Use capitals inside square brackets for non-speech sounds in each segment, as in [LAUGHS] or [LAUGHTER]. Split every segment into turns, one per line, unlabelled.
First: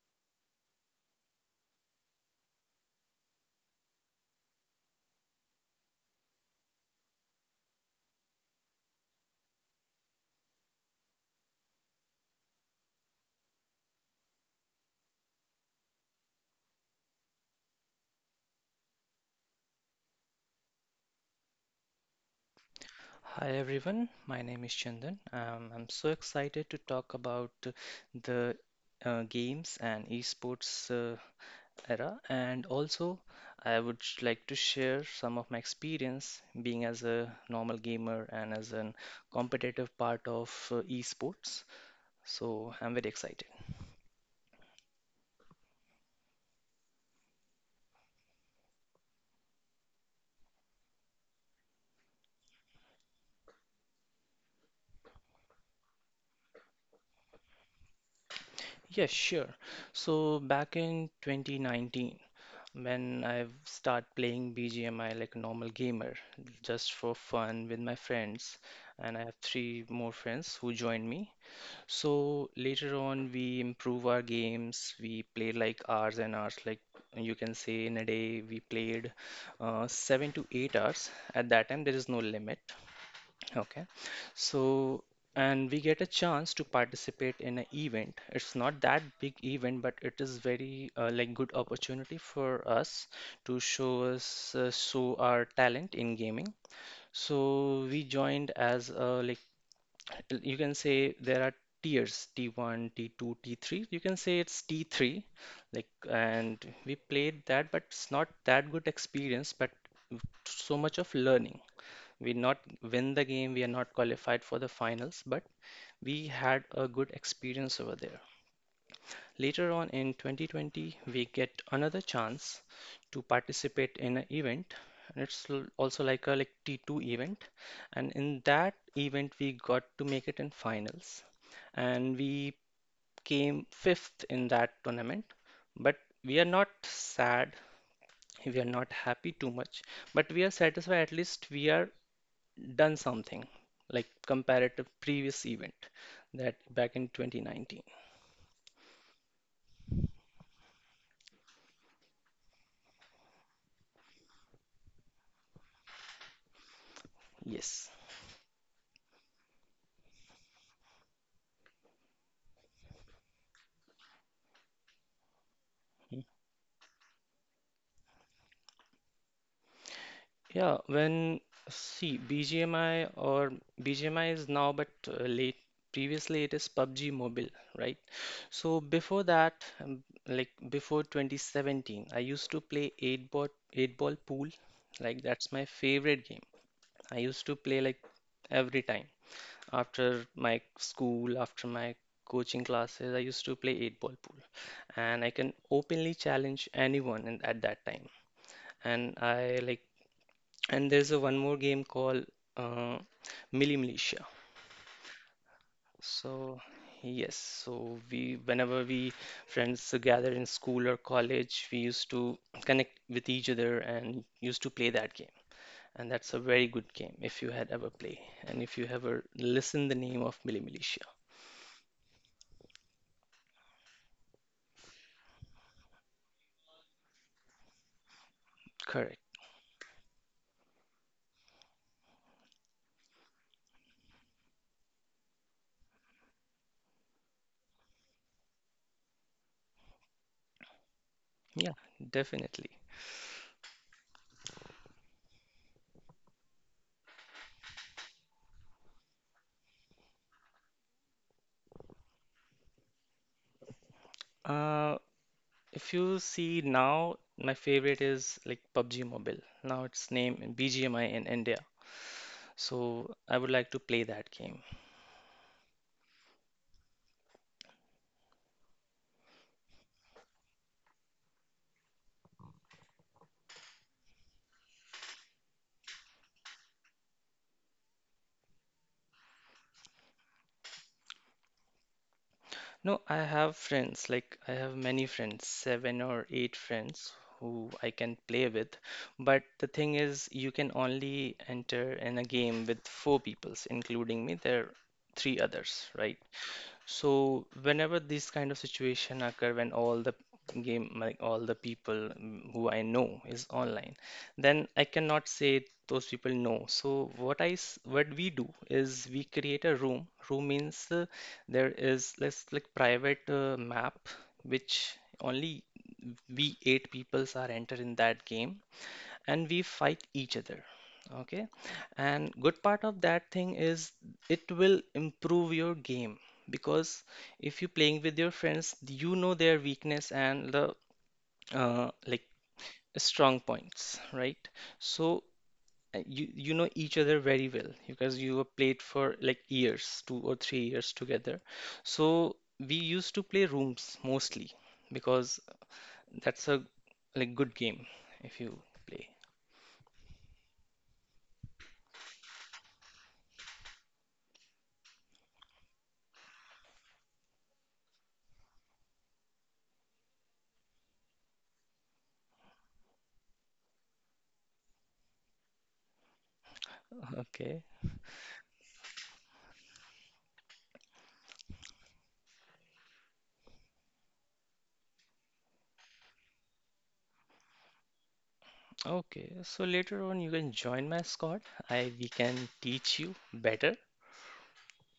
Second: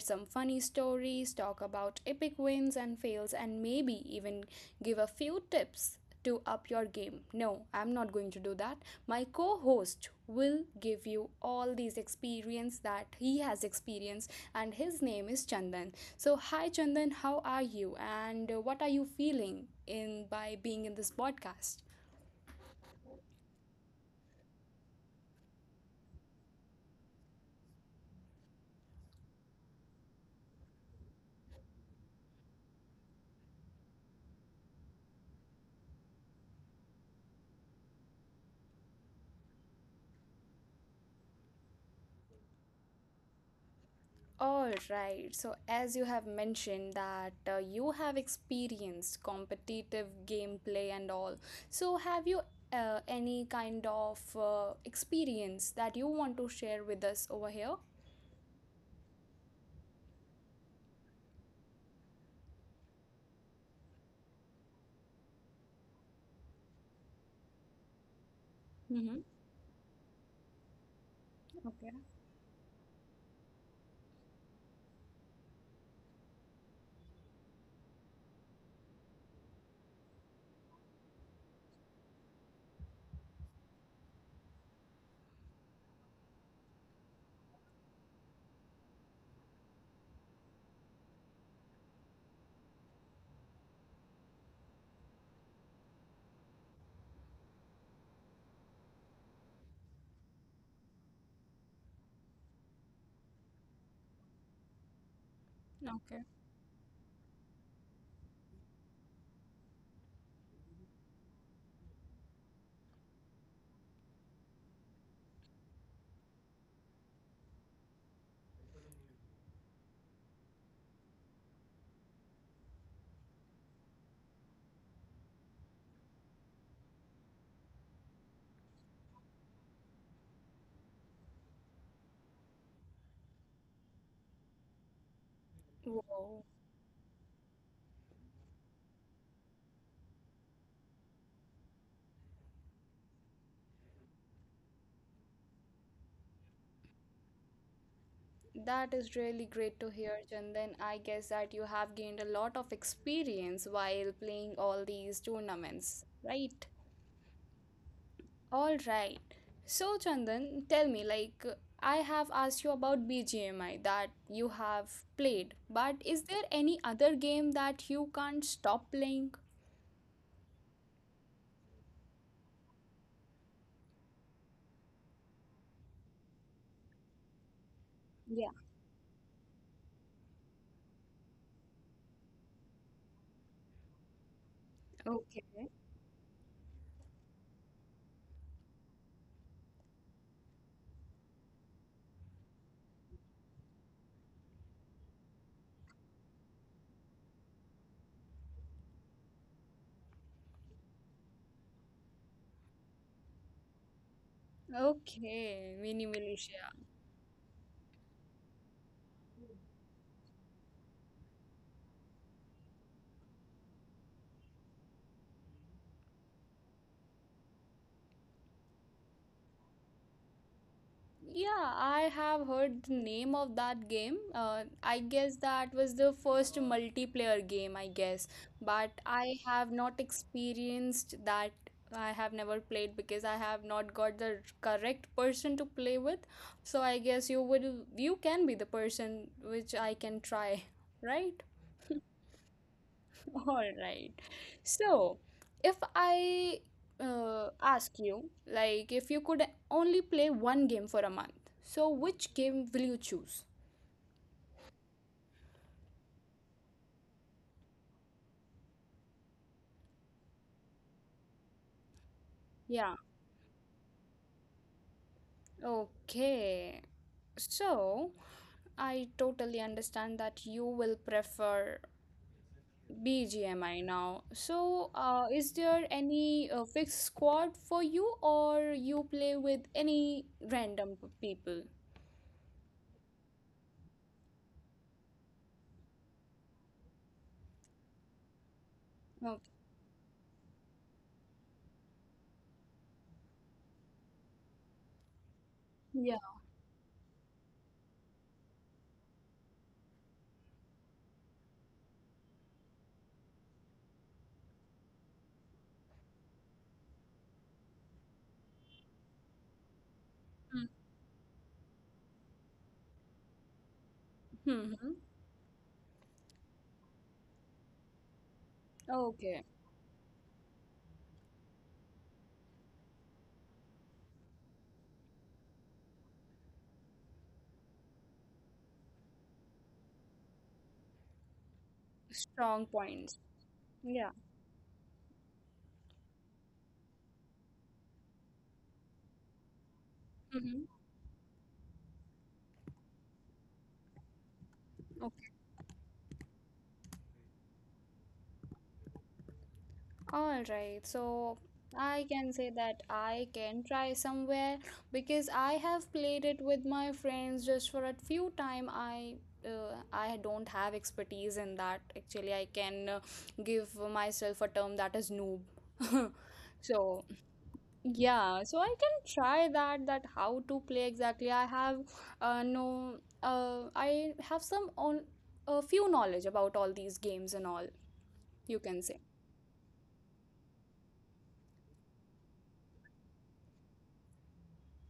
some funny stories, talk about epic wins and fails, and maybe even give a few tips to up your game. No, I'm not going to do that. My co-host will give you all these experience that he has experienced and his name is Chandan. So hi Chandan, how are you and what are you feeling in by being in this podcast?
Hi everyone, my name is Chandan. I'm so excited to talk about the games and esports era, and also I would like to share some of my experience being as a normal gamer and as an competitive part of esports. So I'm very excited.
All right. So as you have mentioned that you have experienced competitive gameplay and all. So have you any kind of experience that you want to share with us over here?
Yes, sure. So back in 2019, when I start playing BGMI like a normal gamer, just for fun with my friends, and I
Mm-hmm.
have three more friends who joined me.
Okay.
So later on, we improve our games. We play like hours and hours. Like you can say, in a day, we played 7 to 8 hours. At that time, there is no limit. Okay. So, and we get a chance to participate in an event. It's not that big event, but it is very like good opportunity for us to show our talent in gaming. So we joined as like you can say there are tiers T1, T2, T3. You can say it's T3 like
Okay.
and we played that, but it's not that good experience, but so much of learning. We not win the game, we are not qualified for the finals, but we had a good experience over there. Later on, in 2020, we get another chance to participate in an event, and it's also like a like T2 event, and in that event we got to make it in finals, and we came fifth in that tournament. But we
Wow.
are not sad, we are not happy too much, but we are satisfied. At least we are done something like comparative previous event that back in 2019.
That is really great to hear, Chandan. I guess that you have gained a lot of experience while playing all these tournaments, right?
Yes.
All right. So, Chandan, tell me, like, I have asked you about BGMI that you have played, but is there any other game that you can't stop playing?
Yeah, when see BGMI or BGMI is now, but late previously it is PUBG Mobile, right?
Yeah.
So before that, um, like before 2017, I used to play 8 ball pool. Like that's my
Okay.
favorite game. I used to play like every time. After my school, after my coaching classes, I used to play eight ball pool, and I can openly challenge anyone in, at that time. And there's a one more game called uh, Milli Militia.
Okay. Mini
So
Militia.
yes, so we whenever we friends gather in school or college, we used to connect with each other and used to play that game. And that's a very good game if you had ever played and if you ever listened the name of Milli Militia.
Yeah, I have heard the name of that game. I guess that was the first multiplayer game, I guess. But
Correct.
I have not experienced that. I have never played because I have not got the correct person to play with. So I guess you would you can be the person which I can try, [LAUGHS] right?
Yeah, definitely.
[LAUGHS] All right. So, if I ask you, like, if you could only play one game for a month, so which game will you choose?
Uh, if you see now, my favorite is like PUBG Mobile. Now it's named BGMI in India.
Yeah,
So I would like to play that game.
okay. So, I totally understand that you will prefer BGMI now. So, is there any fixed squad for you, or you play with any random people?
No, I have friends, like I have many friends, seven or eight friends who I can play with. But
Okay.
the thing is, you can only enter in a game with four peoples, including me. There are three others, right?
Yeah.
So whenever this kind of situation occur, when like all the people who I know is online, then I cannot say those people no. So what we do is we create a room. Room means there is let's like private map which
Mm-hmm.
only we eight peoples are entered in that game, and
Okay.
we fight each other, okay, and good part of that thing is it will improve your game because if you're playing with your friends you know their weakness and the like
Strong points.
strong points,
Yeah.
right? So you know each other very well because you have played for like years two or three
Mm-hmm.
years together, so we used to play rooms mostly
Okay.
because that's a like good game if you play.
All right. So I can say that I can try somewhere because I have played it with my friends just for a few time. I don't have expertise in that. Actually, I can give myself a term that is noob. [LAUGHS] So
[LAUGHS] Okay.
yeah, so I can try that that how to play exactly. I have no I have some on a few knowledge about all these games and all you can say.
Okay, so later on you can join my squad. I we can teach you better.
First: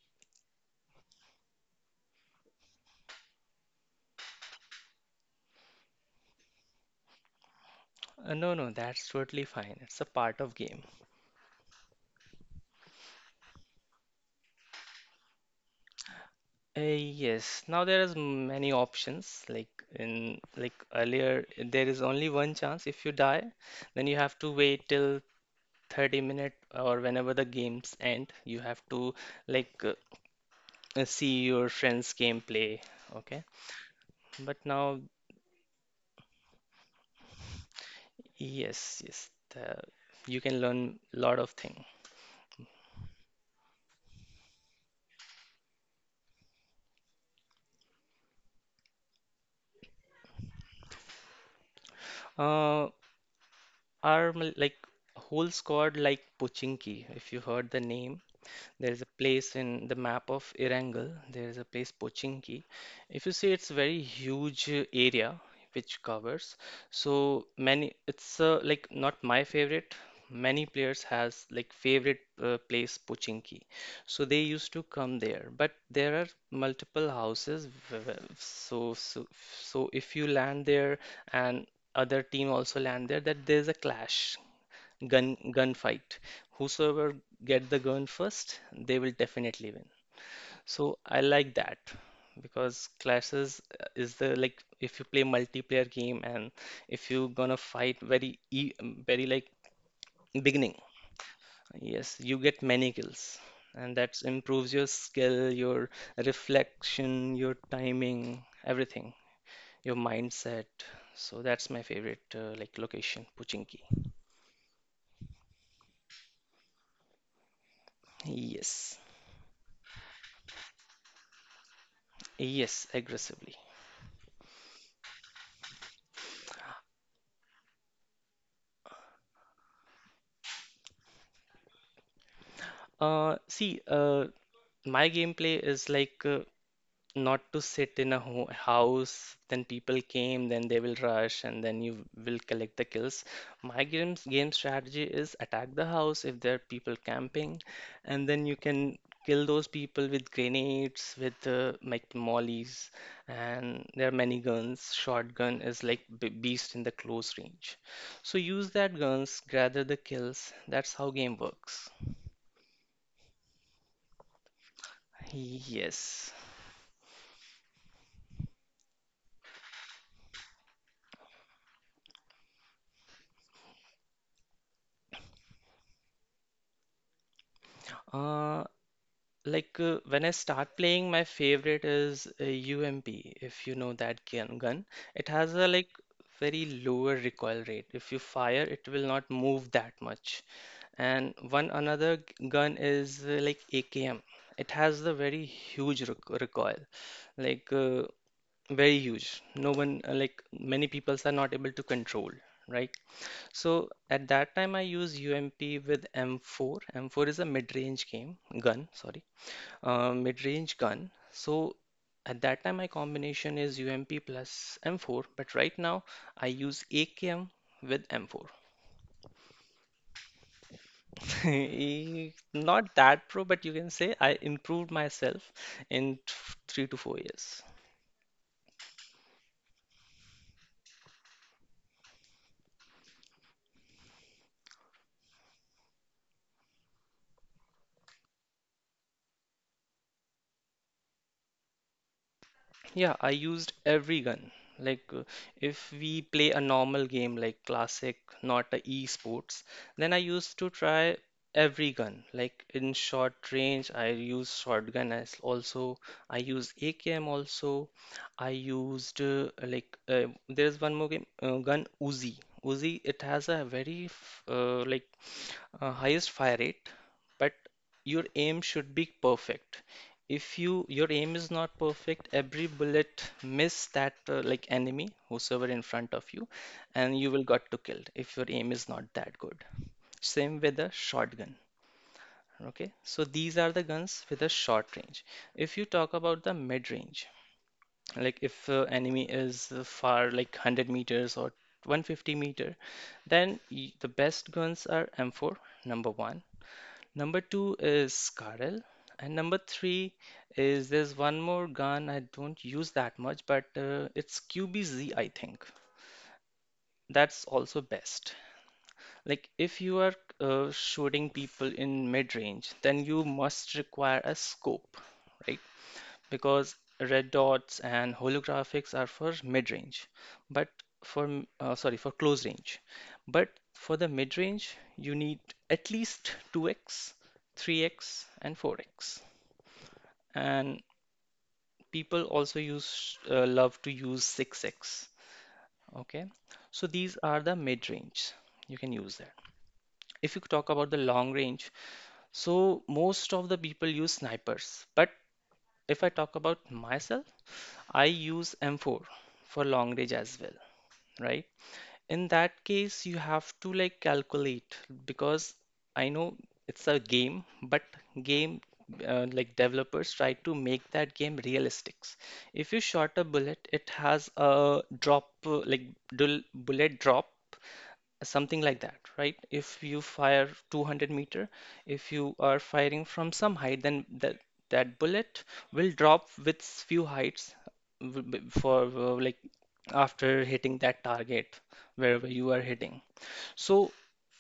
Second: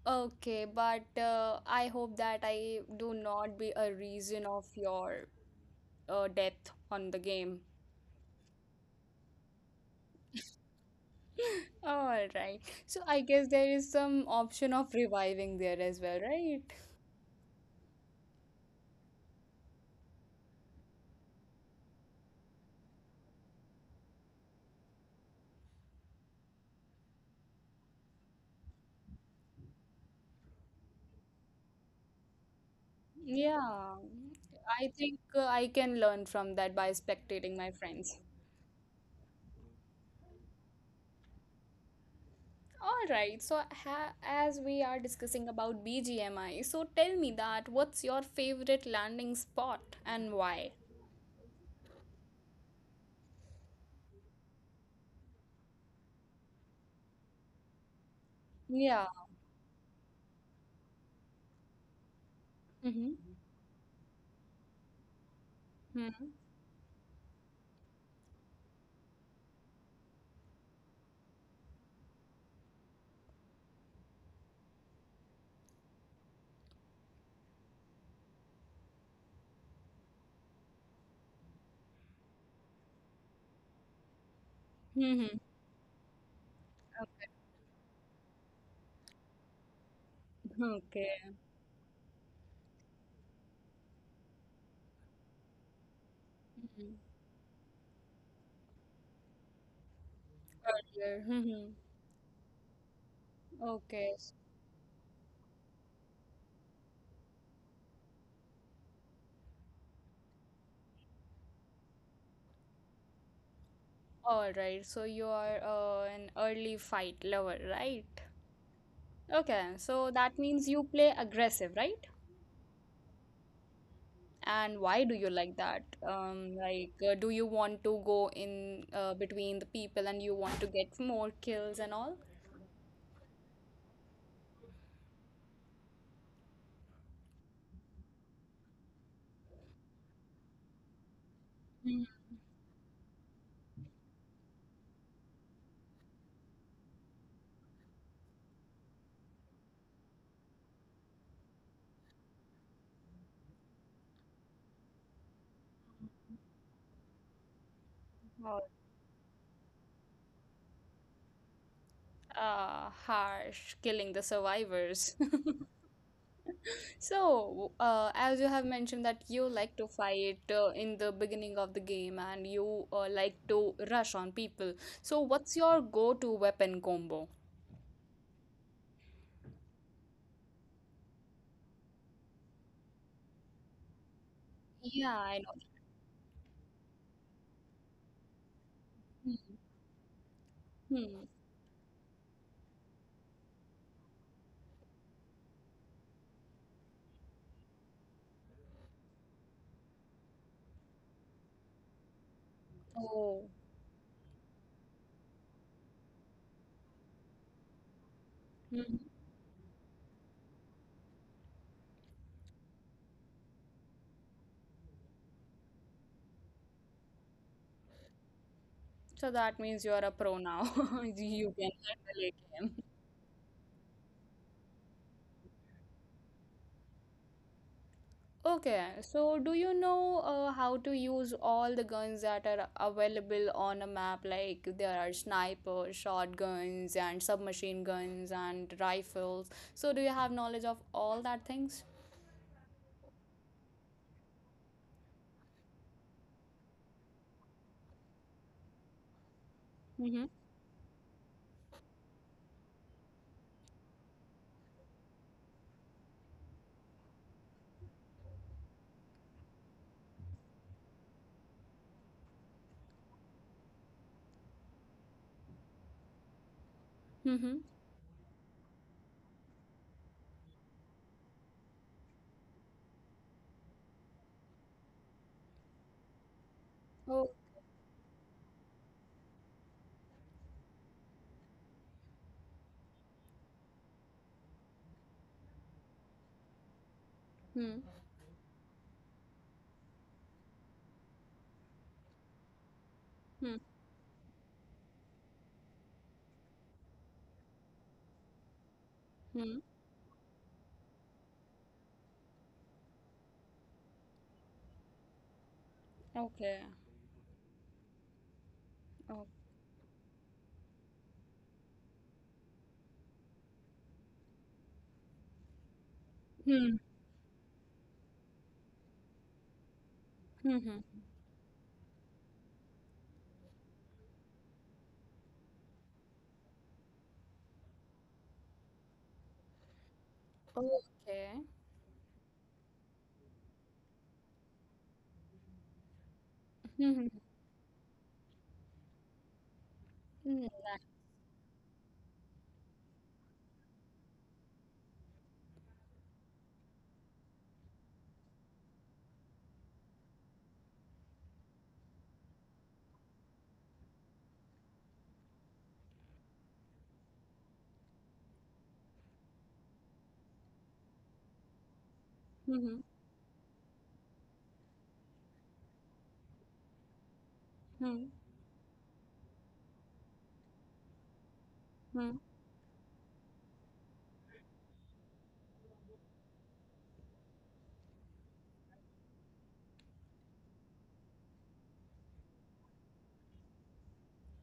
Okay, but I hope that I do not be a reason of your death on the game.
No, no, that's totally fine. It's a part of game.
[LAUGHS] All right. So I guess there is some option of reviving there as well, right?
Yes, now there is many options. Like in like earlier, there is only one chance. If you die, then you have to wait till 30 minute or whenever the games end. You have to like see your friends' gameplay. Okay,
Yeah.
but
I
now,
think I can learn from that by spectating my friends.
yes, yes, you can learn lot of thing.
All right. So ha as we are discussing about BGMI, so tell me that what's your favorite landing spot and why?
Uh, like whole squad like Pochinki, if you heard the name. There is
Yeah.
a place in the map of Irangal, there is a place Pochinki.
Mm-hmm.
If you see, it's very huge area which
Mm-hmm.
covers. So many, it's like not my favorite. Many players has like favorite place Pochinki. So they used to come there, but there are multiple houses. So so so if you land there and other team also land there, that there's a clash,
Mm-hmm.
gunfight. Whosoever get the gun first, they will definitely win. So
Okay.
I like that because classes is the like if you play multiplayer game and
Mhm.
if you gonna fight very like beginning,
Earlier. Mhm.
yes, you get many kills. And
Okay.
that improves your skill, your reflection, your timing, everything, your mindset. So that's my favorite like location, Puchinki.
All right. So you are an early fight lover, right?
Yes,
Okay. So that means you play aggressive, right?
yes, aggressively.
And why do you like that? Like, do you want to go in between the people and you want to get more kills and all?
See, my gameplay is like not to sit in a ho house, then people came, then they will rush, and then you will collect the kills. My game strategy is attack the house if there are people camping, and then you can kill those people with grenades, with like mollies, and there are many guns. Shotgun is like b beast in the close range. So
Or
use that guns, gather the kills. That's how game works.
harsh, killing the survivors. [LAUGHS]
Yes.
So, as you have mentioned that you like to fight in the beginning of the game and you like to rush on people. So, what's your go-to weapon combo?
Uh, like when I start playing, my favorite is UMP, if you know that gun.
Yeah,
It
I
has
know.
a like very lower recoil rate. If you fire, it will not
Hmm.
move that much.
Hmm.
And one another gun is like AKM. It has the very huge recoil, like very huge. No one like many people are not able to control. Right,
Oh.
so at that time I use UMP with M4. M4 is a mid-range game gun,
Hmm.
sorry, mid-range gun. So at that time, my combination is UMP plus M4, but right now I use AKM with M4.
So that means you are a pro now. [LAUGHS]
[LAUGHS]
You can handle a game.
Not that pro, but you can say I improved myself in 3 to 4 years.
Okay, so do you know how to use all the guns that are available on a map? Like there are sniper, shotguns, and submachine guns and rifles. So do you have knowledge of all that things?
Yeah, I used every gun. Like, if we play a normal game like classic, not a e-sports, then I
Mm-hmm.
used to try every gun. Like in short range, I used shotgun as also. I used AKM also. I used there's one more game gun Uzi. Uzi it has a very highest fire rate, but
Mm-hmm.
your aim should be perfect. If your aim is not perfect, every bullet miss that like enemy whosoever in front of you, and
Oh.
you will got to killed if your aim is not that good, same with the shotgun. Okay, so these are the guns with a short range. If you talk about the mid range,
Hmm.
like if enemy is far like 100 meters or 150 meter,
Hmm.
then the best guns are M4, number one. Number two is Karel. And
Hmm.
number three is there's one more gun I don't use that much, but it's QBZ, I think.
Okay.
That's also best.
Oh.
Like if you are shooting people in mid-range, then you must require a scope, right? Because
Hmm.
red dots and holographics are for mid-range,
Hmm.
but
hmm.
for, sorry, for close range. But for the mid-range, you need at least 2x, 3x, and 4x. And
Okay.
people also use love to use 6x, okay, so
Hmm.
these are the mid range, you can use that. If you
Hmm.
talk about the long range, so most of the people use snipers, but if I talk about myself I use M4 for long range as well, right? In that case, you have to like calculate because I know it's a game, but game like developers try to make that game realistic. If
Hmm.
you shot a bullet, it has a drop, like dul bullet drop,
Hmm.
something like that, right? If you fire 200 meter, if
Hmm.
you are firing from some height, then that bullet will drop with few heights for, like, after hitting that target, wherever you are hitting. So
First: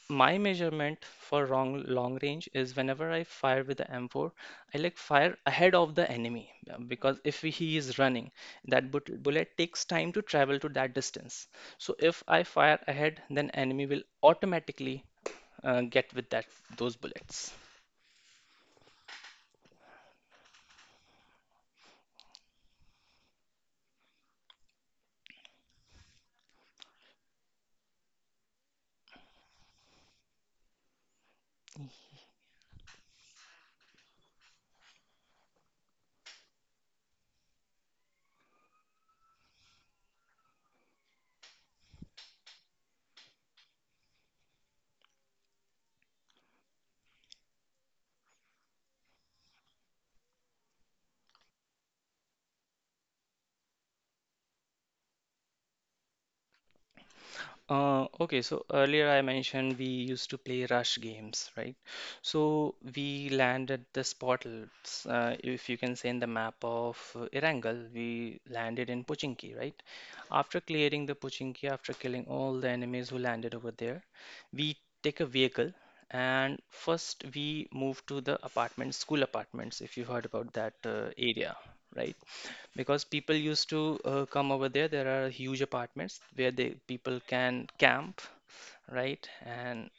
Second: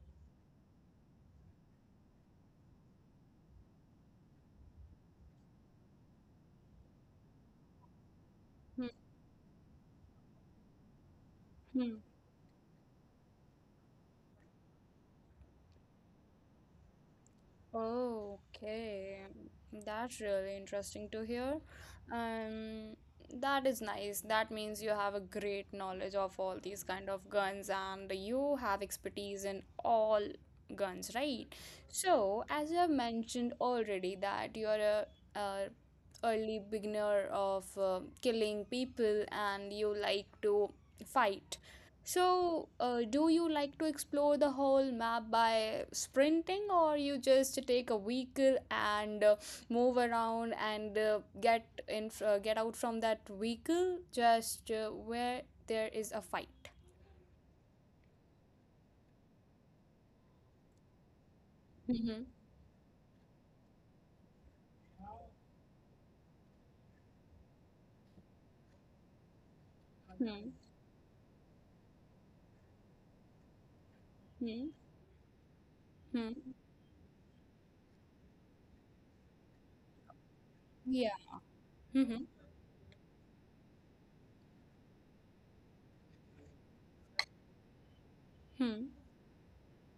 my measurement for long range is whenever I fire with the M4, I like fire ahead of the enemy because if he is running,
Hmm.
that but bullet takes time to travel to that distance. So
Hmm.
if I fire ahead, then enemy will automatically get with that those bullets.
Oh, okay. That's really interesting to hear. Um, that is nice. That means you have a great knowledge of all these kind of guns and you have expertise in all guns, right? So, as you have mentioned already that you're a early beginner of killing people and you like to fight. So, do you like to explore the whole map by sprinting, or you just take a vehicle and move around and get out from that vehicle just where there is a fight?
Okay, so earlier I mentioned we used to play rush games, right?
Hmm
So we landed the Spottles, if you can say, in the map of Irangal, we landed in Pochinki, right?
hmm
After clearing the Pochinki, after killing all the enemies who landed over there,
hmm
we take a vehicle,
hmm
and first we move to the apartments, school apartments, if you've heard about that
Yeah.
area, right?
hmm
Because people used to come over there. There are huge apartments where they people can camp,
hmm
right? And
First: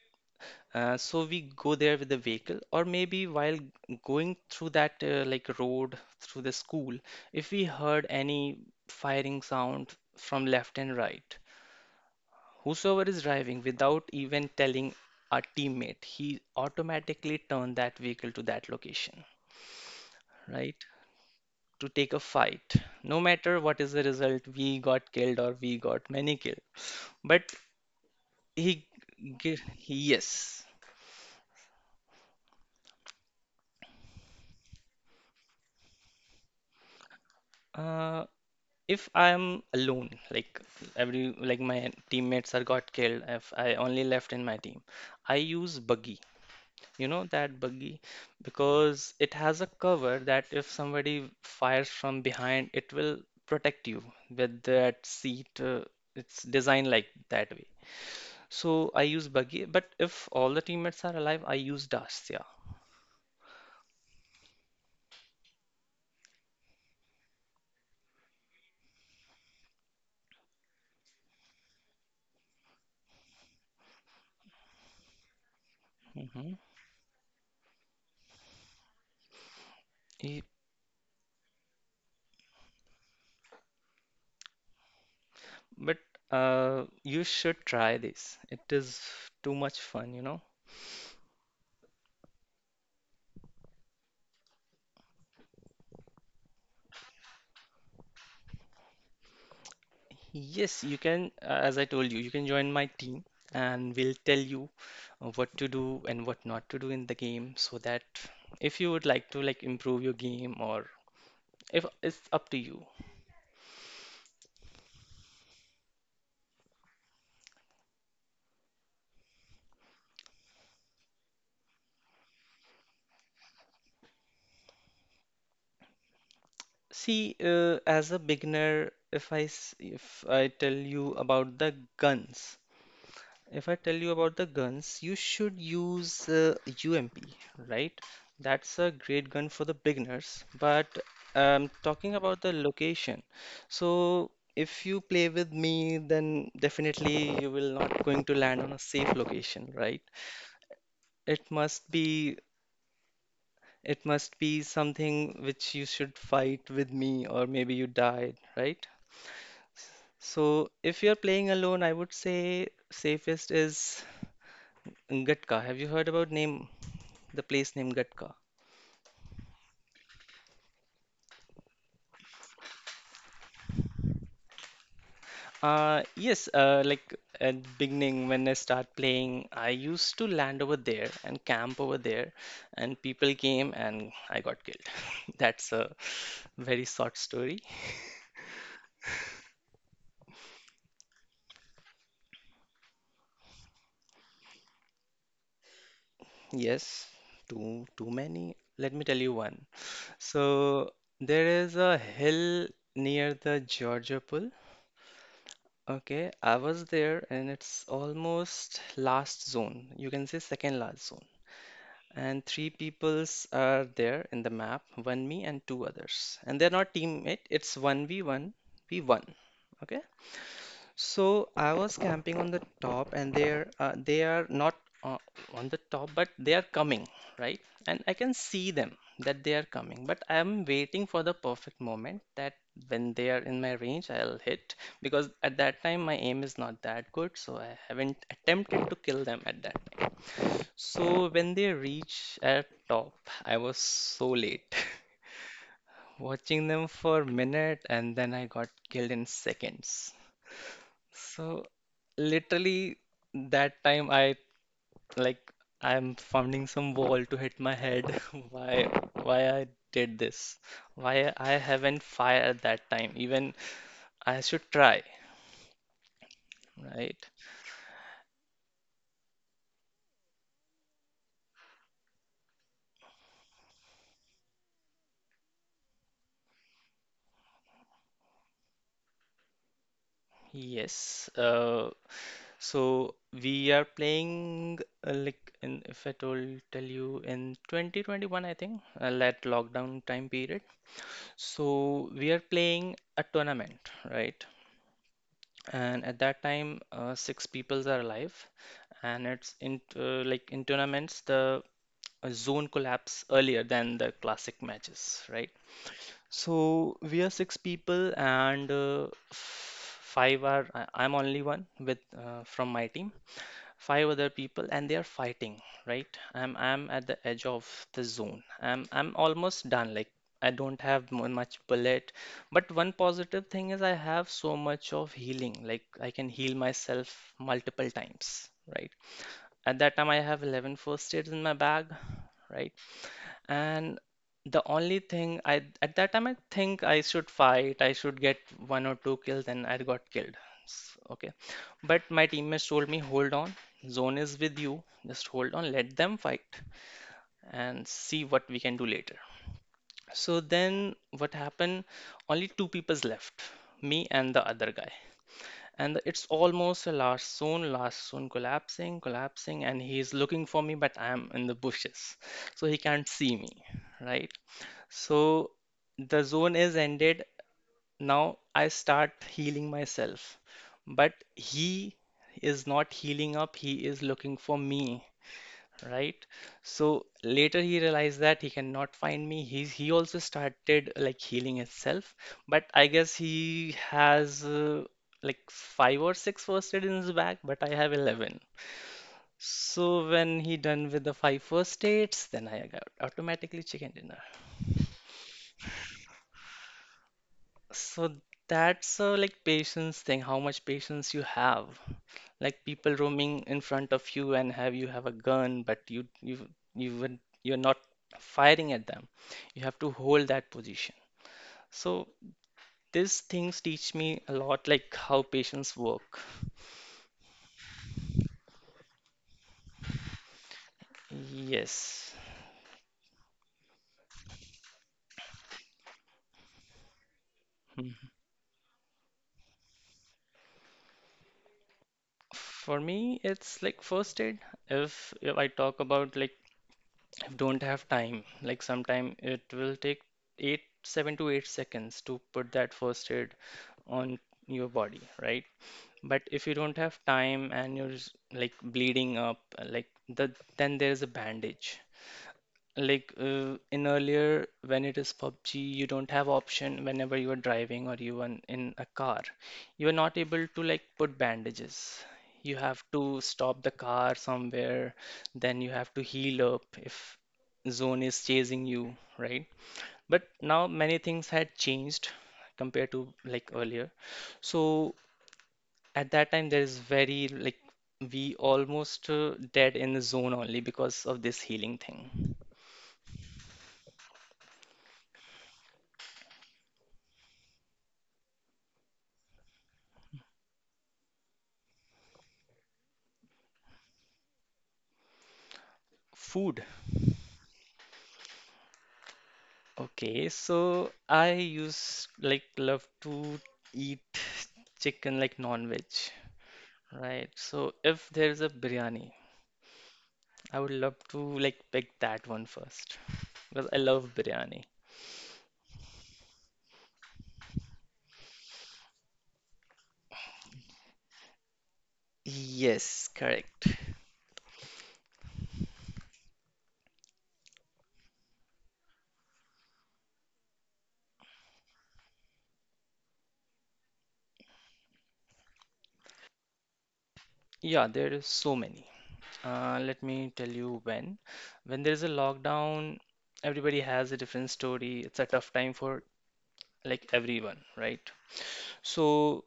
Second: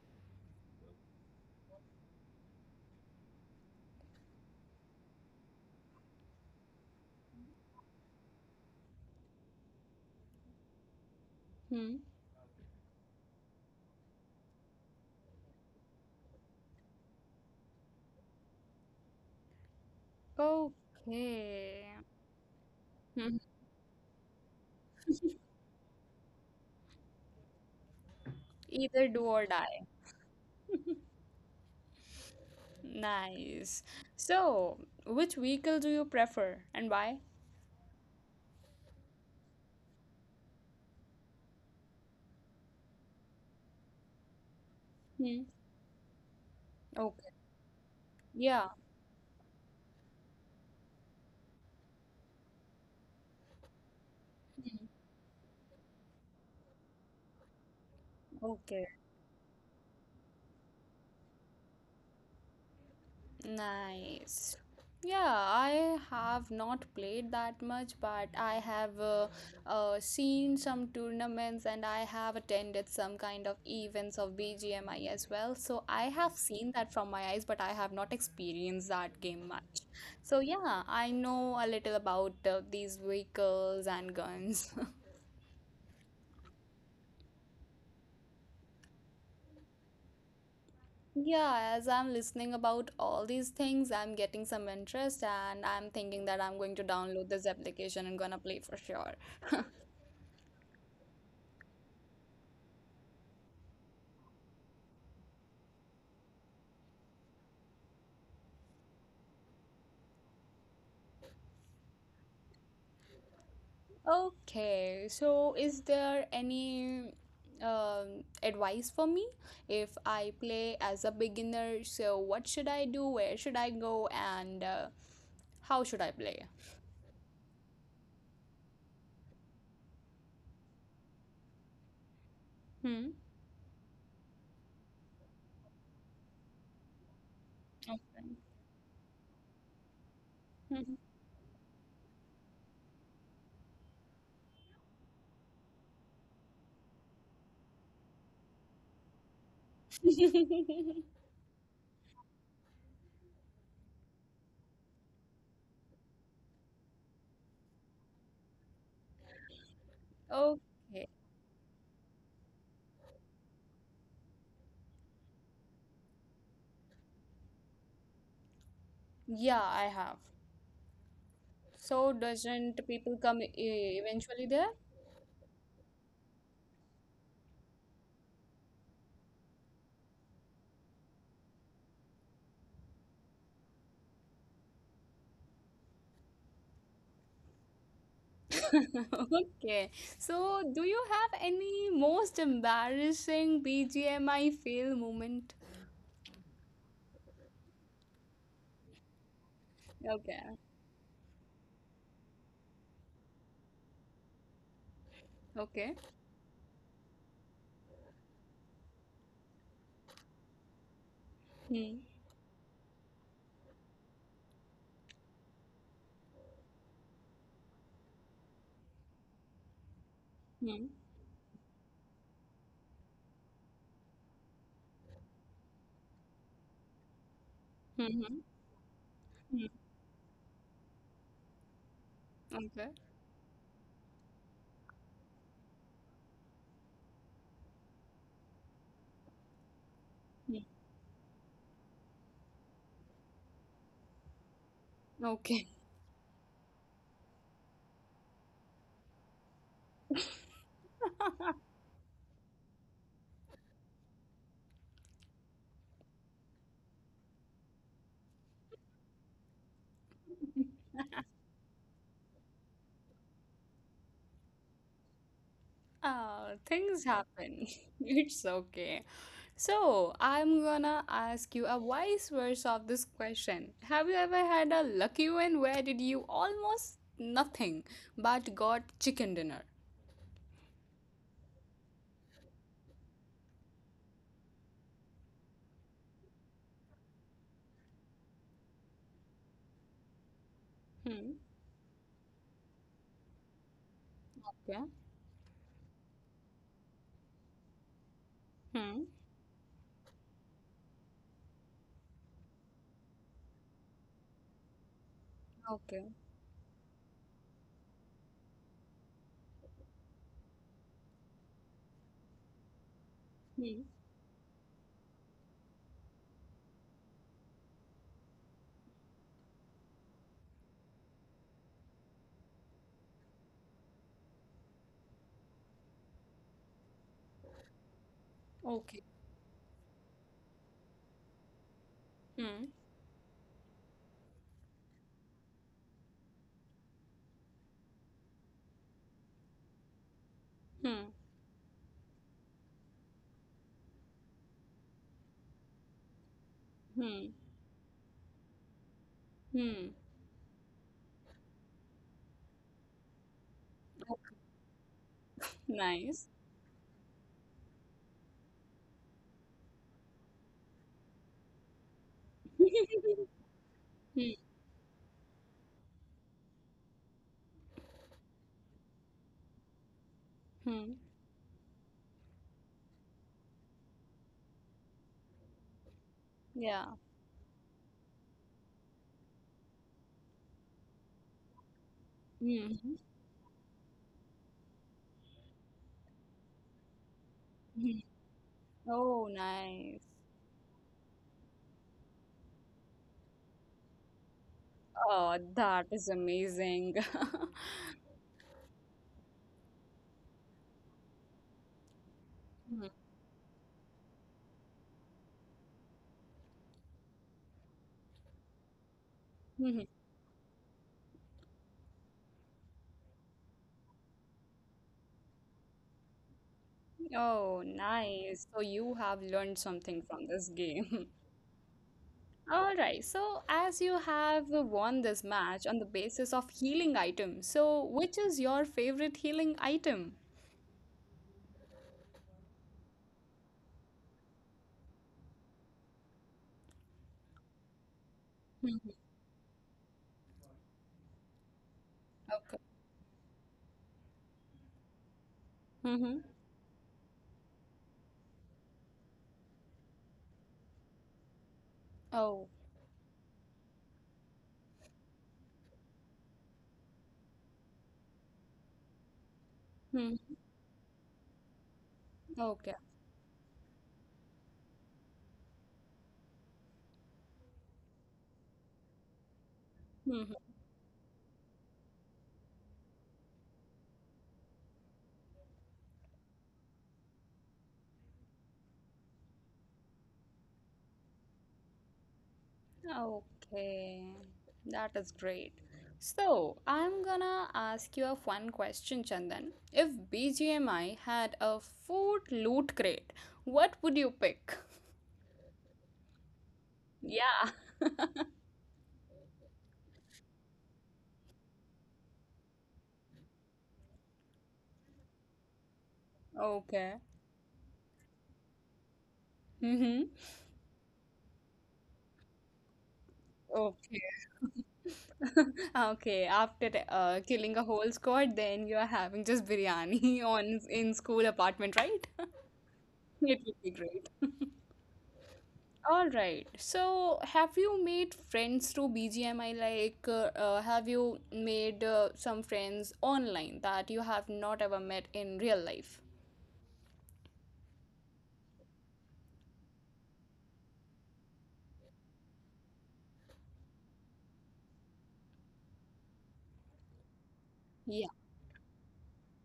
so we go there with the vehicle, or maybe while going through that like road through the school, if we heard any firing sound from left and right,
hmm
whosoever is driving without even telling our teammate, he automatically turned that vehicle to that location, right? To
Okay.
take a fight. No
hmm
matter what is the result, we got killed or we got many killed. But he,
Either do or
gi-
die.
yes.
[LAUGHS] Nice. So, which vehicle do you prefer and why?
Uh, if I am alone, like every like my teammates are got killed, if I only left in my team, I
Hmm.
use buggy. You know
Okay.
that buggy
Yeah.
because it has a cover that if somebody fires from behind, it will protect you with that seat. It's designed like that way.
Okay.
So I use buggy, but if all the teammates are alive, I use dust. Yeah.
Nice. Yeah, I have not played that much, but I have seen some tournaments and I have attended some kind of events of BGMI as well. So I have
Hmm.
seen that from my eyes, but I have not experienced that game much. So yeah, I know a little about these vehicles and guns. [LAUGHS]
But you should try this. It is too much fun.
Yeah, as I'm listening about all these things, I'm getting some interest and I'm thinking that I'm going to download this application and gonna play for sure.
Yes, you can. As I told you, you can join my team, and we'll tell you what to do and what not to do in the game, so that if you would like to like improve your game or if it's up to you.
Okay, so is there any advice for me if I play as a beginner? So what should I do? Where should I go? And how should I play?
See, as a beginner, if I tell you about the guns.
Hmm.
If I tell you about the guns, you should use UMP, right? That's a great gun for the beginners.
Okay.
But
[LAUGHS]
talking about the location, so if you play with me, then definitely you will not going to land on a safe location, right? It must be it must be something which you should fight with me, or maybe you died, right? So if
okay.
you're playing alone, I would say safest is Gatka. Have you heard about name the place name Gatka?
Yeah, I have. So doesn't people come eventually there?
Yes, like at beginning when I start playing, I used to land over there and camp over there, and people came and I got killed. [LAUGHS] That's a very short story.
[LAUGHS] Okay, so do you have any most embarrassing BGMI fail moment?
Yes, too many. Let me tell you one.
Okay,
So there is a hill near the Georgia Pool.
okay.
Okay, I was there and it's almost last zone. You can say second last zone.
Hmm.
And three peoples are there in the map, one me and two others, and they're not teammate, it's 1v1 v1 okay.
Hmm.
So I was camping on the top, and they are not uh, on the top, but they are coming, right, and I can
Mm-hmm.
see them, that they
Hmm.
are coming, but I am waiting for the perfect moment that
Okay.
when they are in my range I'll hit, because at that time my aim is not that good, so I haven't attempted to kill them at that.
Hmm.
So when they reach at top, I was so late.
Okay.
[LAUGHS] Watching them for a minute and then I got killed in seconds. So literally that time I like I'm finding some wall to hit my head. [LAUGHS] Why why I did this?
[LAUGHS]
Why I haven't fired at that time? Even I should try,
Ah, things
right?
happen. [LAUGHS] It's okay. So, I'm gonna ask you a vice versa of this question. Have you ever had a lucky win where did you almost nothing but got chicken dinner?
Yes. So we are playing like in if I told tell you in 2021, I think, that lockdown time period.
Hmm.
So we are playing a tournament, right?
Yeah.
And at that time, six peoples are alive,
Hmm.
and it's in like in tournaments the zone collapse earlier than the classic matches, right?
Okay.
So we are six people, and five are I'm only one with from my team,
Hmm.
five other people, and they are fighting, right. I'm at the edge of the zone, I'm almost done, like I don't have much bullet. But one positive thing is I have so much of healing, like I can heal myself multiple times, right.
Okay.
At that time I have 11 first aids in my bag,
Hmm.
right. And the only thing I at that time, I think I should fight, I should get one or two kills, and I got killed.
Hmm.
Okay. But my teammates told me, hold on, zone is with you. Just hold on, let them fight
Hmm.
and see what we can do later.
Hmm.
So then what happened? Only two people's left, me
Okay,
and the other guy. And
nice.
it's almost a last zone collapsing, collapsing, and he's looking for me, but I'm in the bushes. So he can't see
[LAUGHS]
me, right?
Hmm.
So the zone is ended. Now I start healing myself.
Hmm.
But he is not healing up, he is looking for me, right?
Yeah.
So later he realized that he cannot find me. He also started like healing himself, but I
Hmm.
guess he has like five or six first aid in his bag, but I have
Hmm.
11.
Oh, nice.
So when he done with the five first aids, then I got automatically chicken dinner.
Oh, that is amazing. [LAUGHS]
So that's a like patience thing, how much patience you have. Like
Hmm.
people roaming in front of you and have you have a gun, but you would you're not firing at them. You have
Hmm.
to hold that position. So these things teach me a lot like how patients work.
Oh, nice. So you have learned something from this game.
Yes.
[LAUGHS] All right. So as you have won this match on the basis of healing items, so
Hmm.
which is your favorite healing item?
For me, it's like first aid. If I talk about like don't have time. Like sometime it will take eight, 7 to 8 seconds to put
Okay.
that first aid on your body, right?
Mm-hmm.
But if you don't have time and you're just like bleeding up, like then there's a bandage.
Oh.
Like in earlier, when it is PUBG, you don't have option whenever you are driving or you are in a car. You are
Hmm.
not able to like put bandages. You
Okay.
have to stop the car somewhere, then you have to heal up if zone is chasing you, right?
Hmm.
But now many things had changed compared to like earlier. So at that time, there is very like we almost dead in the zone only because of this healing thing.
Okay, that is great. So, I'm gonna ask you a fun question, Chandan. If BGMI had a food loot crate, what would you pick?
Food.
Yeah.
Okay, so I use like love to eat chicken like non-veg,
Okay.
right? So if there is a biryani,
Mm-hmm.
I would love to like pick that one first because I
Okay.
love biryani.
[LAUGHS] Okay, after killing a whole squad, then you are having just biryani [LAUGHS] on in school apartment, right? [LAUGHS]
Yes,
It would
correct.
be great. All right. So, have you made friends through BGMI? Like, have you made some friends online that you have not ever met in real life?
Yeah, there is so many. Let me tell you when. When there is a lockdown, everybody has a different story. It's a tough time for like everyone,
Yeah.
right? So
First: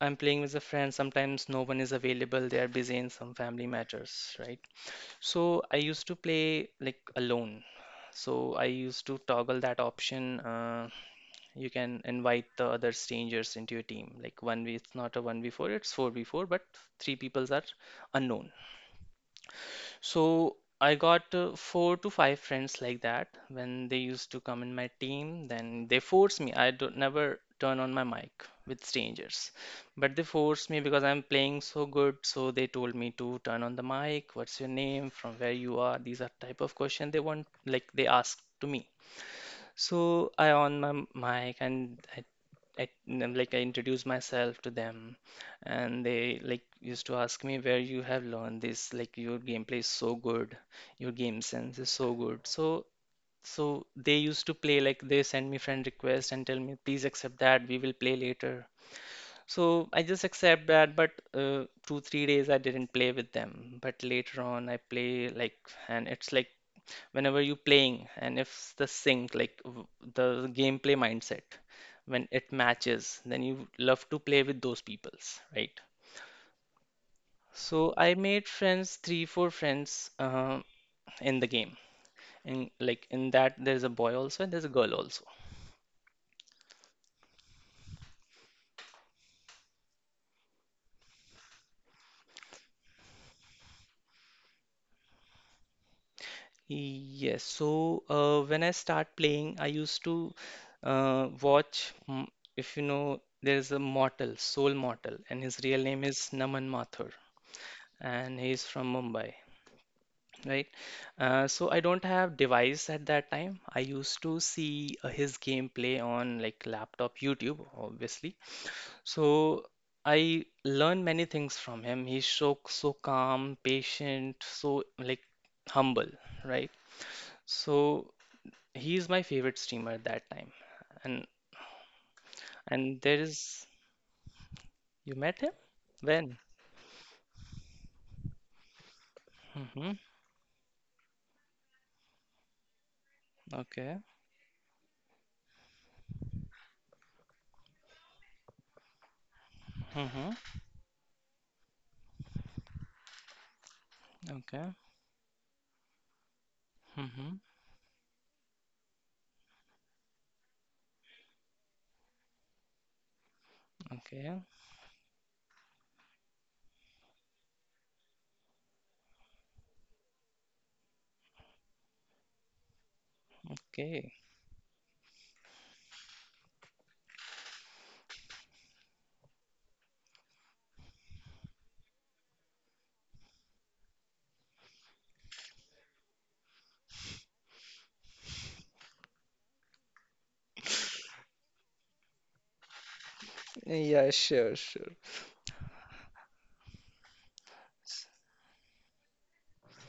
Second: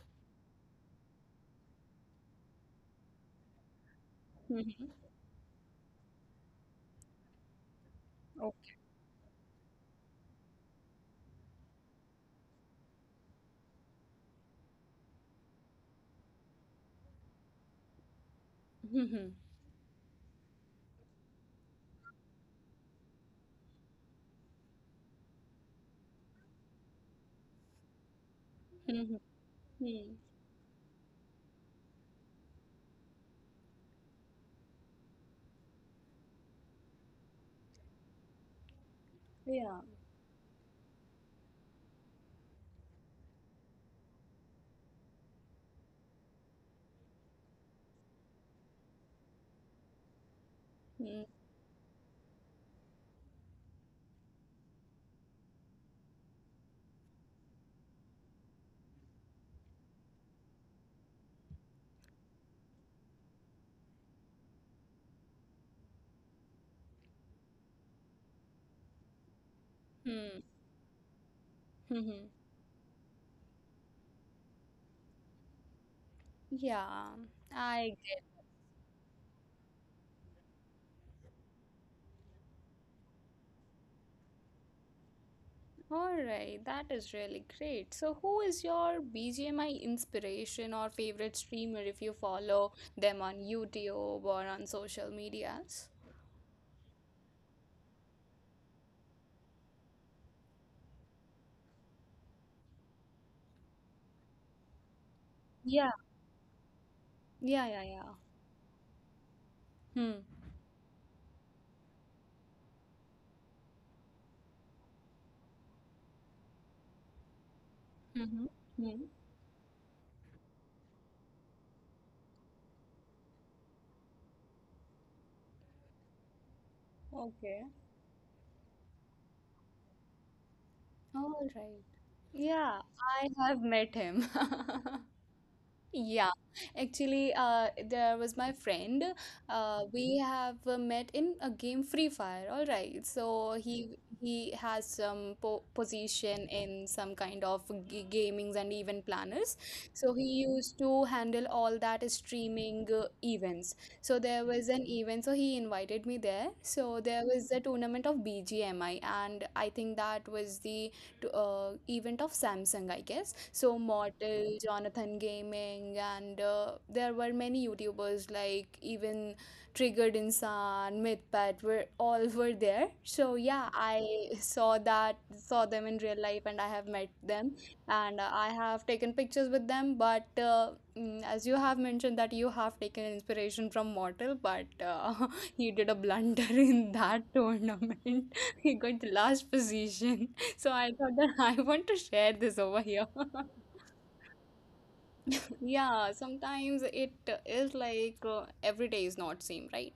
I'm playing with a friend. Sometimes no one is available. They are busy in some family matters, right?
Mm-hmm.
So I used to play like alone. So I
Okay.
used to toggle that option. You can invite the other strangers into your team. Like one way, it's not a 1v4, it's 4v4, but three peoples are unknown.
Mm-hmm.
So I got four to five friends like that when they used to come in my team. Then they force me. I don't never turn on my mic with
Mm-hmm.
strangers,
Mm.
but they forced me because I'm playing so good. So they told me to turn on the mic. What's your name? From where you are? These are type of question they want. Like they asked to me.
Yeah.
So I on my mic and like I introduced myself to them, and they like used to ask me where you have learned this. Like your gameplay is so good, your game sense is so good. So so they used to play like they send me friend request and tell me please accept that we will play later. So I just accept that, but 2 3 days I didn't play with them. But later on I play like, and it's like whenever you're playing, and if the sync like
Mm-hmm.
the gameplay mindset when
Mm-hmm.
it matches, then you love to play with those peoples, right.
Yeah. I
So I
get.
made friends 3 4 friends in the game, and like in that there's a boy also and there's a girl also.
All right. That is really great. So, who is your BGMI inspiration or favorite streamer if you follow them on YouTube or on social medias?
Yes, so when I start playing I used to watch if you know there's a Mortal, Soul Mortal, and his real
Yeah.
name is Naman Mathur,
Yeah. Yeah. Yeah.
and he's from Mumbai.
Hmm.
Right. So I don't have device at that time. I used to see his gameplay on like laptop YouTube, obviously.
Mm-hmm. hmm
So I learned many things from him. He's so calm, patient, so like humble, right?
Okay.
So he's my favorite streamer at that time. And
All right. Yeah,
and there
I have
is
met him. [LAUGHS]
you met him?
Yeah,
When?
actually, there was my friend.
Mm-hmm.
We have met in a game Free Fire. All right, so he
Okay.
he has some po position in some kind of g gamings and event planners. So
Mm-hmm.
he used to handle all that streaming events. So there was
Okay.
an event, so he invited me there. So there
Mm-hmm.
was a tournament of BGMI, and I think that was the event of Samsung, I guess. So
Okay.
Mortal, Jonathan Gaming, and there were many YouTubers like even Triggered Insan, MythPat were all were there. So yeah,
Okay.
I saw them in real life, and I have met them, and I have taken pictures with them. But as you have mentioned that you have taken inspiration from Mortal, but [LAUGHS] he did a blunder [LAUGHS] in that tournament. [LAUGHS] He got the last position. So I thought that [LAUGHS] I want to share this over here. [LAUGHS]
Yeah, sure, sure.
Yeah, sometimes it is like every day is not same, right?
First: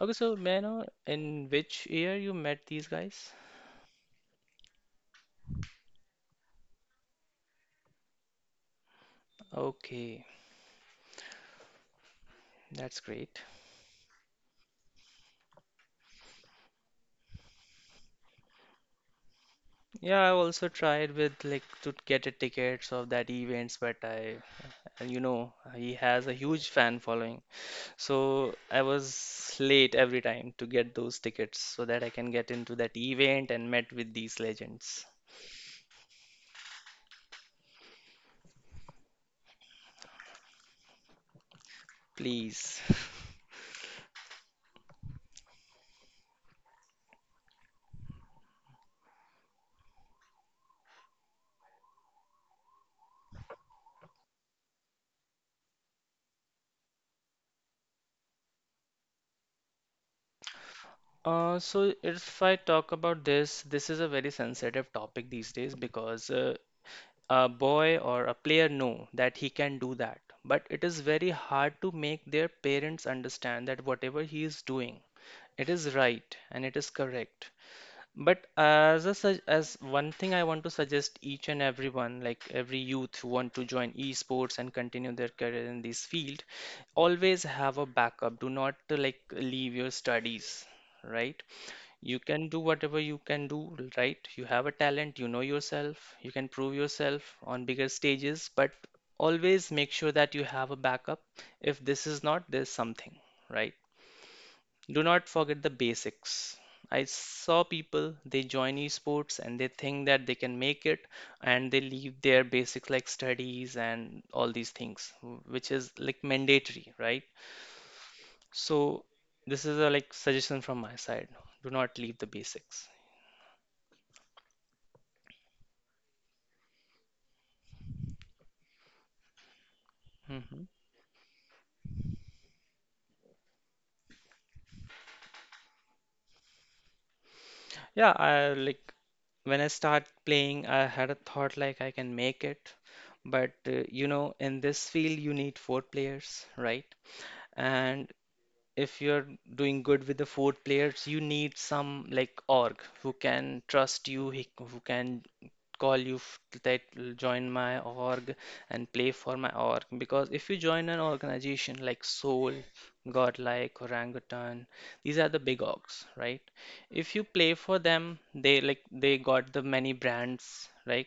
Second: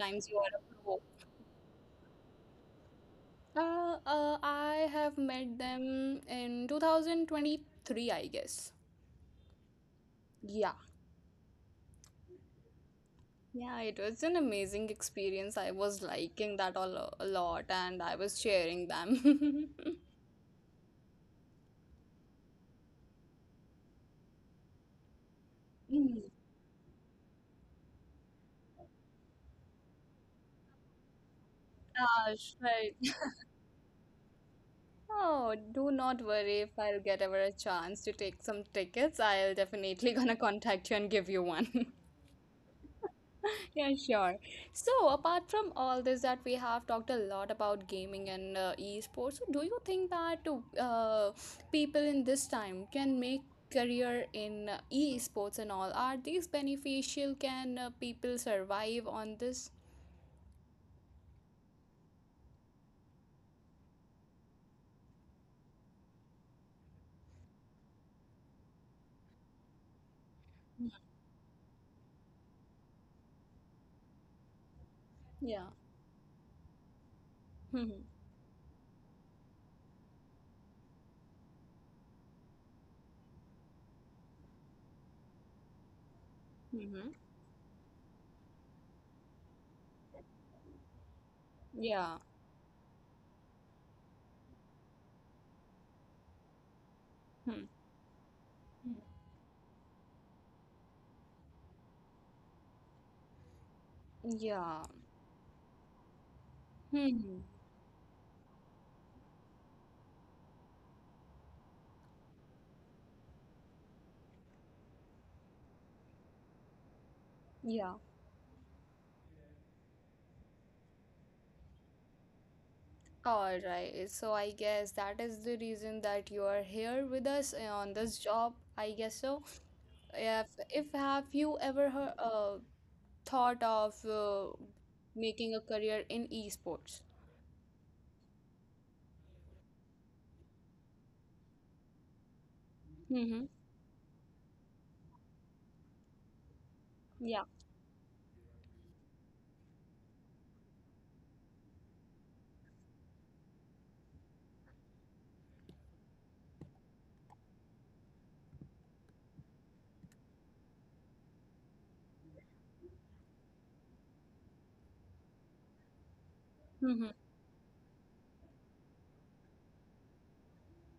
Okay, so
you are
may I know
a
in which year you met these guys?
pro. I have met them in 2023, I guess.
Okay,
Yeah.
that's great.
Yeah, it was an amazing experience. I was liking that all a lot and I was sharing them. [LAUGHS]
Yeah, I also tried with like to get a tickets of that events, but and you know, he has
Mm.
a huge fan following, so I was late every time to get those tickets so that I can
Ah,
get into that
right.
event and met with these legends.
Oh, do not worry. If I'll get ever a chance to take some tickets, I'll definitely [LAUGHS] gonna contact you and give you one. [LAUGHS]
Please. [LAUGHS]
Yeah, sure. So, apart from all this that we have talked a lot about gaming and esports, so do you think that uh, people in this time can make career in esports and all? Are these beneficial? Can people survive on this?
So if I talk about this, this is a very sensitive topic these days because a boy or a player know that he can do that. But it is very hard to make their parents understand that whatever he is doing, it
Yeah.
is right and it is correct.
[LAUGHS] Mm-hmm.
But as a, as one thing I want to suggest each and everyone, like every youth who want to join esports and continue their career in this field,
Mm-hmm.
always have a backup. Do not like leave your studies, right? You
Yeah.
can do whatever you can do, right? You have a talent, you know yourself, you can prove yourself on
Hmm.
bigger stages, but
Hmm.
always make sure that you have a backup. If this is not, there's something, right?
Yeah.
Do not forget the basics. I
Hmm. Hmm.
saw people, they join esports and they think that they can make it, and they leave their basics like studies and all these things, which is like mandatory, right?
Yeah.
So this is a like suggestion from my side. Do not leave the basics.
All right, so I guess that is the reason that you are here with us on this job. I guess so.
Mhm.
If have you ever heard, thought of making a career in esports?
Yeah, I like when I start playing, I had a thought like I can make it, but
Mm-hmm.
you know, in this field you need four players, right?
Yeah.
And if you're doing good with the four players, you need some like org who can trust you, who can call you that join my org and play for my org. Because if you join an organization like Soul, Godlike, Orangutan, these are the big orgs, right? If
Mm-hmm.
you play for them, they like they got the many brands, right?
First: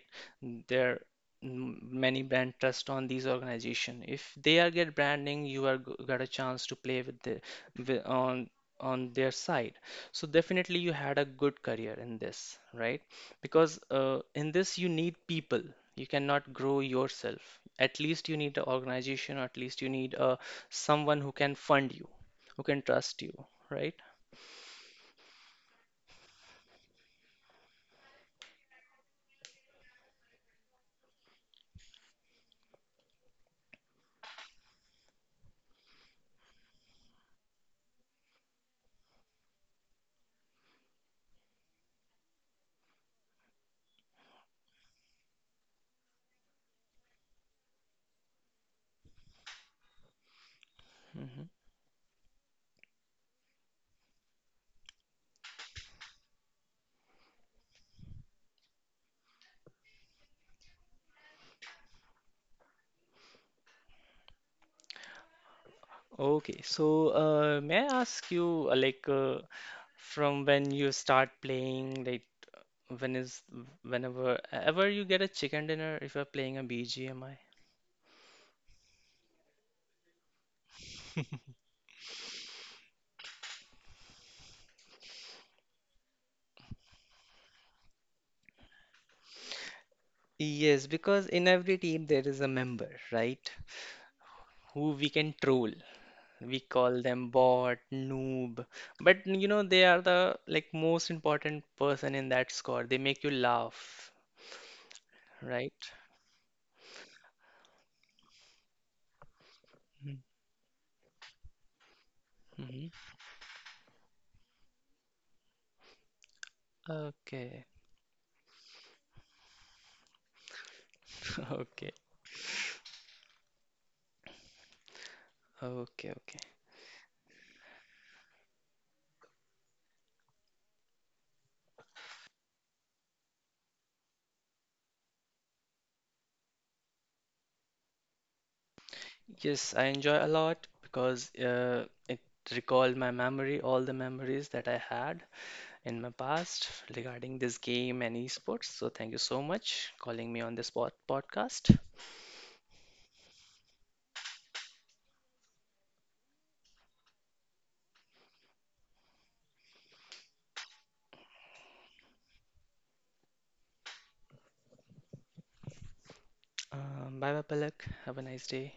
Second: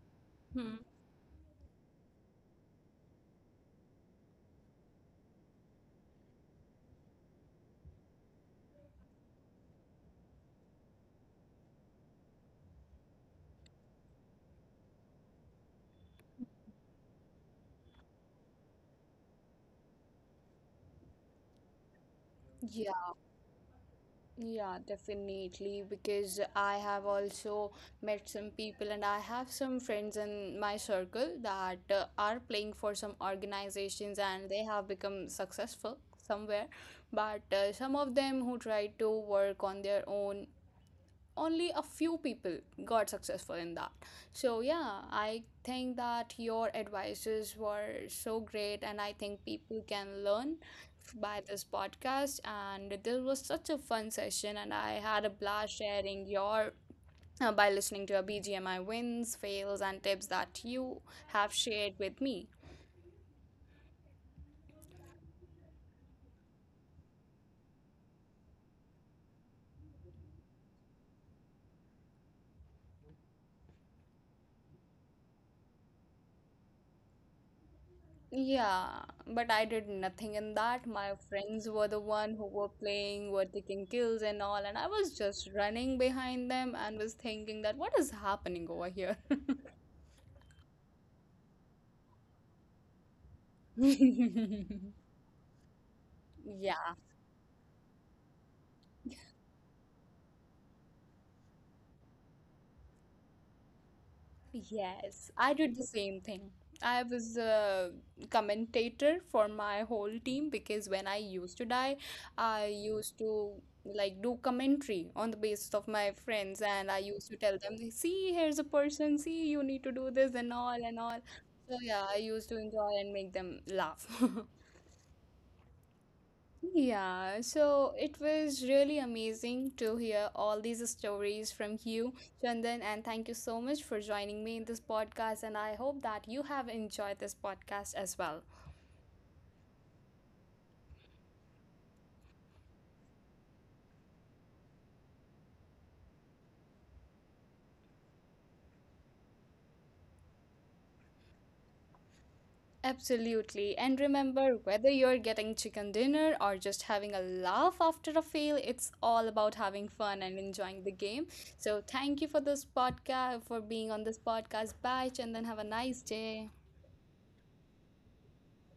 hmm
They're m- many brand trust on these organization, if they are get branding, you are got a chance to play with the wi- on on their side, so definitely you had a good career in this, right? Because in this you need people, you cannot grow yourself, at least you need an organization, or at least you need someone who can fund you, who can trust you, right.
Yeah, definitely. Because I have also met some people, and I have some friends in my circle that are playing for some organizations and they have become successful somewhere. But some of them who try to work on their own, only a few people got successful in that. So yeah, I think that your advices were so great and I think people can learn by
Hmm.
this podcast, and this was such a fun session and I had a blast sharing your by listening to your BGMI wins, fails and tips that you have shared with me.
Okay, so may I ask you from when you start playing, like when is whenever ever you get a chicken dinner if you're playing a BGMI?
Yeah, but I did nothing in that. My friends were the one who were playing, were taking kills and all, and I was just running behind them and was thinking that what is happening over here?
Yes, because in every team there is a member, right? Who
[LAUGHS]
we can troll. We
Yeah.
call them bot, noob, but you know they are the like most important person in that squad. They make you laugh,
Yes, I did the
right?
same thing. I was a commentator for my whole team because when I used to die, I
Mm-hmm.
used to like do commentary on the basis of my friends, and I used to tell
Okay.
them, "See, here's a person. See, you need to do this and all and all."
[LAUGHS]
So
Okay.
yeah, I used to enjoy and make them laugh. [LAUGHS]
Okay. Okay.
Yeah, so it was really amazing to hear all these stories from you, Chandan, and thank you so much for joining me in this podcast. And I hope that you have enjoyed this podcast as well.
Yes, I enjoy a lot because it recalled my memory, all the memories that I had in my past regarding this game and esports. So thank you so much calling me on this podcast.
Absolutely. And remember, whether you're getting chicken dinner or just having a laugh after a fail, it's all about having fun and enjoying the game. So thank you for this podcast, for being on this podcast. Bye, Chandan. Have a nice day.
Bye bye, Palak. Have a nice day.